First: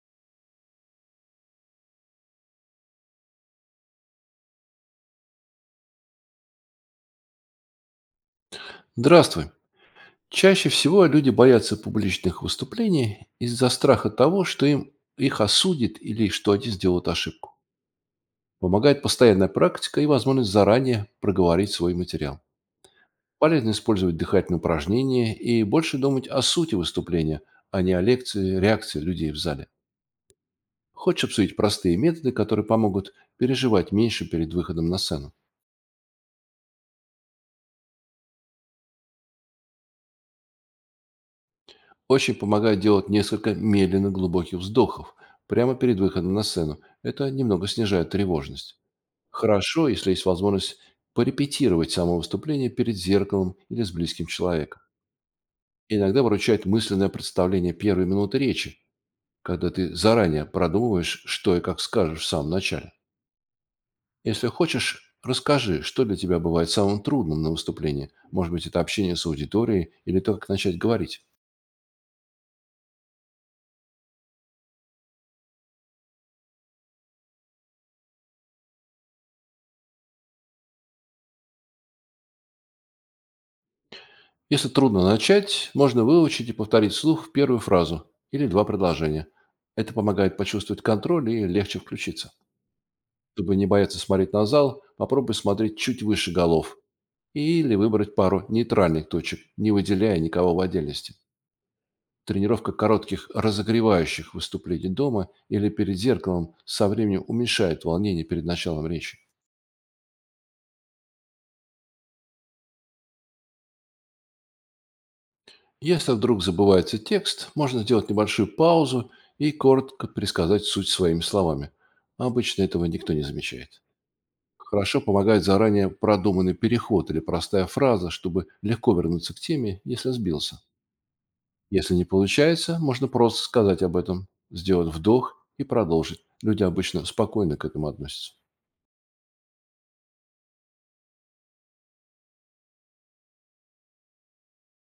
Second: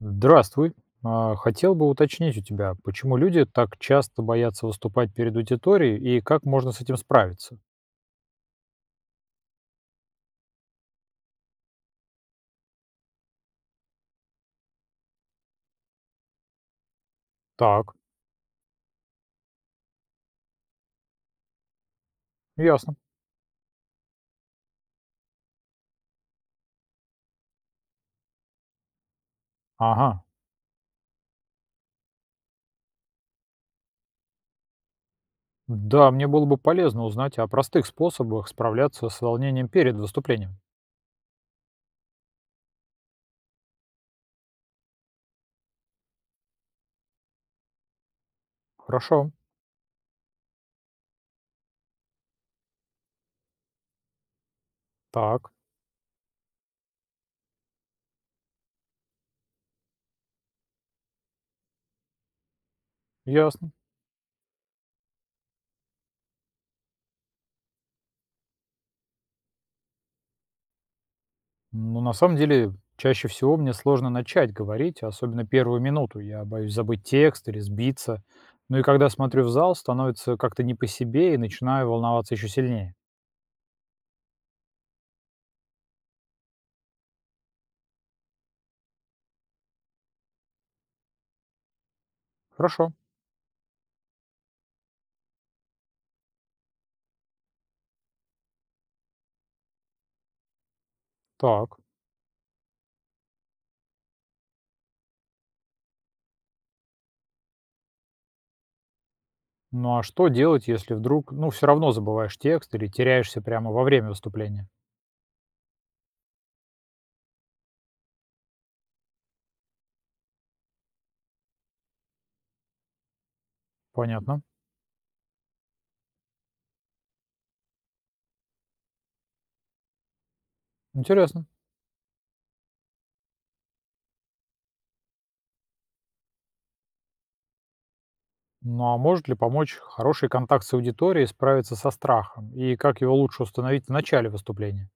Здравствуй. Хотел бы уточнить у тебя, почему люди так часто боятся выступать перед аудиторией и как можно с этим справиться? Здравствуй. Чаще всего люди боятся публичных выступлений из-за страха того, что им их осудят или что они сделают ошибку. Так, Помогает постоянная практика и возможность заранее проговорить свой материал. ясно. Полезно использовать дыхательные упражнения и больше думать о сути выступления, а не о лекции, реакции людей в зале. Ага. Хочешь обсудить простые методы, которые помогут переживать меньше перед выходом на сцену? Да, мне было бы полезно узнать о простых способах справляться с волнением перед выступлением. Очень помогает делать несколько медленно глубоких вздохов прямо перед выходом на сцену. Это немного снижает тревожность. Хорошо. Хорошо, если есть возможность порепетировать само выступление перед зеркалом или с близким человеком. Так, Иногда выручает мысленное представление первой минуты речи, когда ты заранее продумываешь, что и как скажешь в самом начале. ясно. Если хочешь, расскажи, что для тебя бывает самым трудным на выступлении. Может быть, это общение с аудиторией или то, как начать говорить. Ну, на самом деле, чаще всего мне сложно начать говорить, особенно первую минуту. Я боюсь забыть текст или сбиться. Ну и когда смотрю в зал, становится как-то не по себе и начинаю волноваться еще сильнее. Если трудно начать, можно выучить и повторить вслух первую фразу или два предложения. Это помогает почувствовать контроль и легче включиться. Хорошо. Чтобы не бояться смотреть на зал, попробуй смотреть чуть выше голов или выбрать пару нейтральных точек, не выделяя никого в отдельности. Так. Тренировка коротких разогревающих выступлений дома или перед зеркалом со временем уменьшает волнение перед началом речи. Ну а что делать, если вдруг, ну, все равно забываешь текст или теряешься прямо во время выступления? Если вдруг забывается текст, можно сделать небольшую паузу и коротко пересказать суть своими словами. Обычно этого никто не замечает. Понятно. Хорошо помогает заранее продуманный переход или простая фраза, чтобы легко вернуться к теме, если сбился. Интересно. Если не получается, можно просто сказать об этом, сделать вдох и продолжить. Люди обычно спокойно к этому относятся. Ну а может ли помочь хороший контакт с аудиторией справиться со страхом? И как его лучше установить в начале выступления?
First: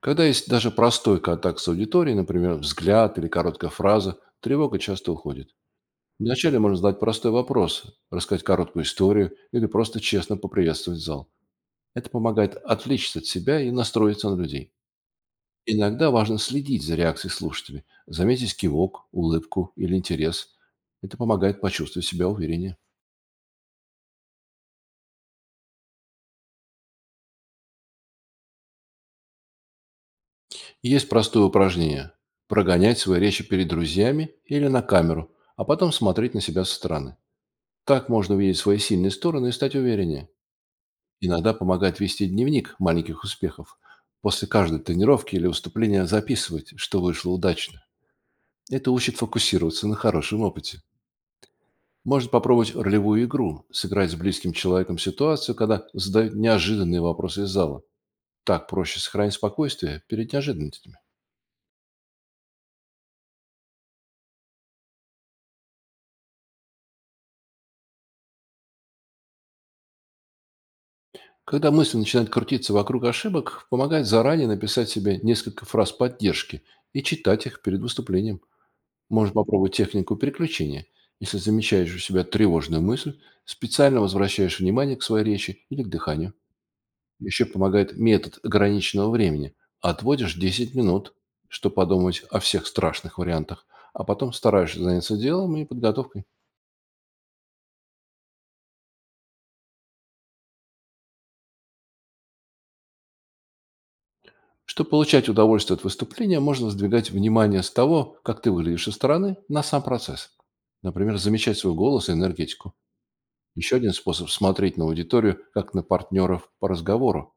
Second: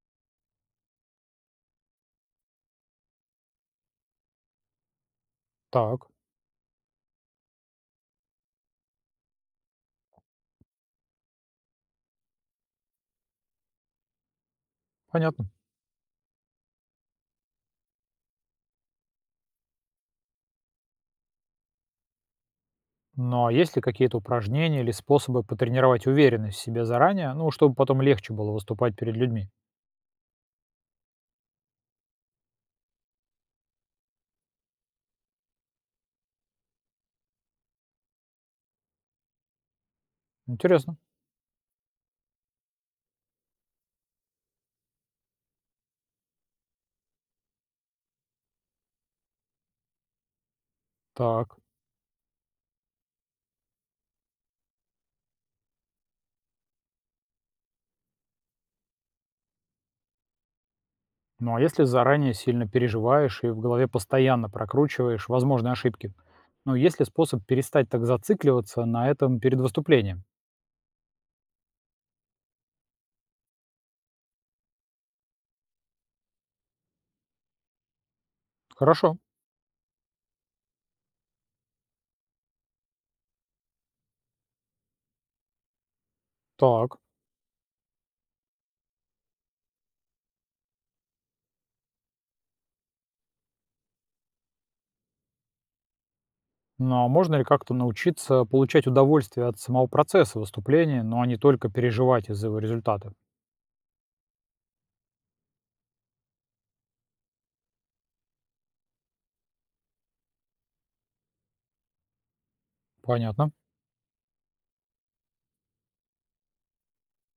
Когда есть даже простой контакт с аудиторией, например, взгляд или короткая фраза, тревога часто уходит. Так, Вначале можно задать простой вопрос, рассказать короткую историю или просто честно поприветствовать зал. Это помогает отвлечься от себя и настроиться на людей. понятно. Иногда важно следить за реакцией слушателей, заметить кивок, улыбку или интерес. Это помогает почувствовать себя увереннее. Ну а есть ли какие-то упражнения или способы потренировать уверенность в себе заранее, ну, чтобы потом легче было выступать перед людьми? Есть простое упражнение– прогонять свои речи перед друзьями или на камеру, а потом смотреть на себя со стороны. Так можно увидеть свои сильные стороны и стать увереннее. Интересно. Иногда помогает вести дневник маленьких успехов. После каждой тренировки или выступления записывать, что вышло удачно. Это учит фокусироваться на хорошем опыте. Так. Можно попробовать ролевую игру, сыграть с близким человеком ситуацию, когда задают неожиданные вопросы из зала. Так проще сохранить спокойствие перед неожиданностями. Ну а если заранее сильно переживаешь и в голове постоянно прокручиваешь возможные ошибки? Ну, есть ли способ перестать так зацикливаться на этом перед выступлением? Когда мысли начинают крутиться вокруг ошибок, помогает заранее написать себе несколько фраз поддержки и читать их перед выступлением. Хорошо. Можно попробовать технику переключения. Если замечаешь у себя тревожную мысль, специально возвращаешь внимание к своей речи или к дыханию. Так. Еще помогает метод ограниченного времени. Отводишь 10 минут, чтобы подумать о всех страшных вариантах, а потом стараешься заняться делом и подготовкой. Но можно ли как-то научиться получать удовольствие от самого процесса выступления, но не только переживать из-за его результата? Чтобы получать удовольствие от выступления, можно сдвигать внимание с того, как ты выглядишь со стороны, на сам процесс. Например, замечать свой голос и энергетику. Понятно. Еще один способ– смотреть на аудиторию, как на партнеров по разговору,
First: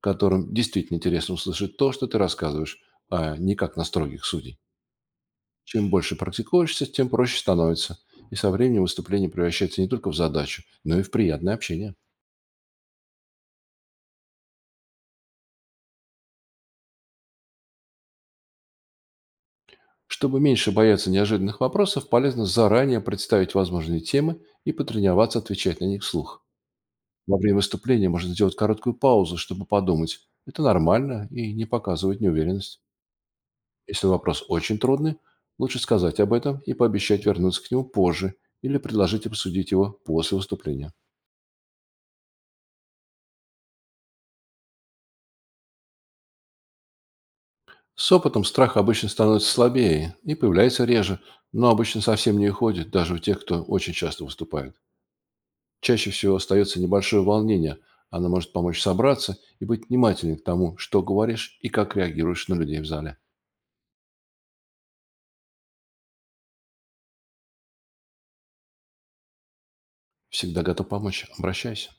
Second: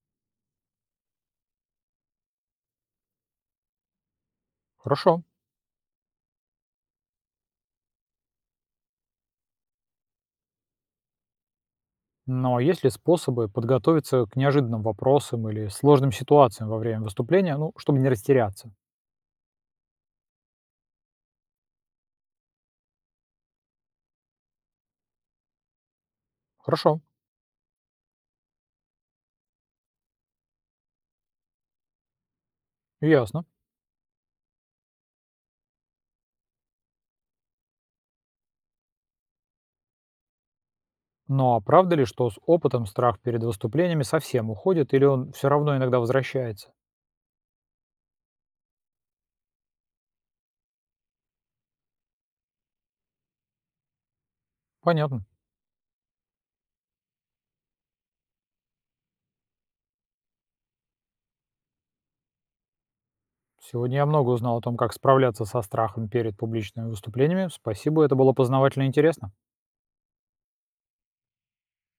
которым действительно интересно услышать то, что ты рассказываешь, а не как на строгих судей. Хорошо. Чем больше практикуешься, тем проще становится, и со временем выступление превращается не только в задачу, но и в приятное общение. Но есть ли способы подготовиться к неожиданным вопросам или сложным ситуациям во время выступления, ну, чтобы не растеряться? Чтобы меньше бояться неожиданных вопросов, полезно заранее представить возможные темы и потренироваться отвечать на них вслух. Хорошо. Во время выступления можно сделать короткую паузу, чтобы подумать. Это нормально и не показывает неуверенность. Ясно. Если вопрос очень трудный, лучше сказать об этом и пообещать вернуться к нему позже или предложить обсудить его после выступления. Но а правда ли, что с опытом страх перед выступлениями совсем уходит, или он все равно иногда возвращается? С опытом страх обычно становится слабее и появляется реже, но обычно совсем не уходит, даже у тех, кто очень часто выступает. Понятно. Чаще всего остается небольшое волнение, оно может помочь собраться и быть внимательнее к тому, что говоришь и как реагируешь на людей в зале. Сегодня я много узнал о том, как справляться со страхом перед публичными выступлениями. Спасибо, это было познавательно и интересно. Всегда готов помочь, обращайся.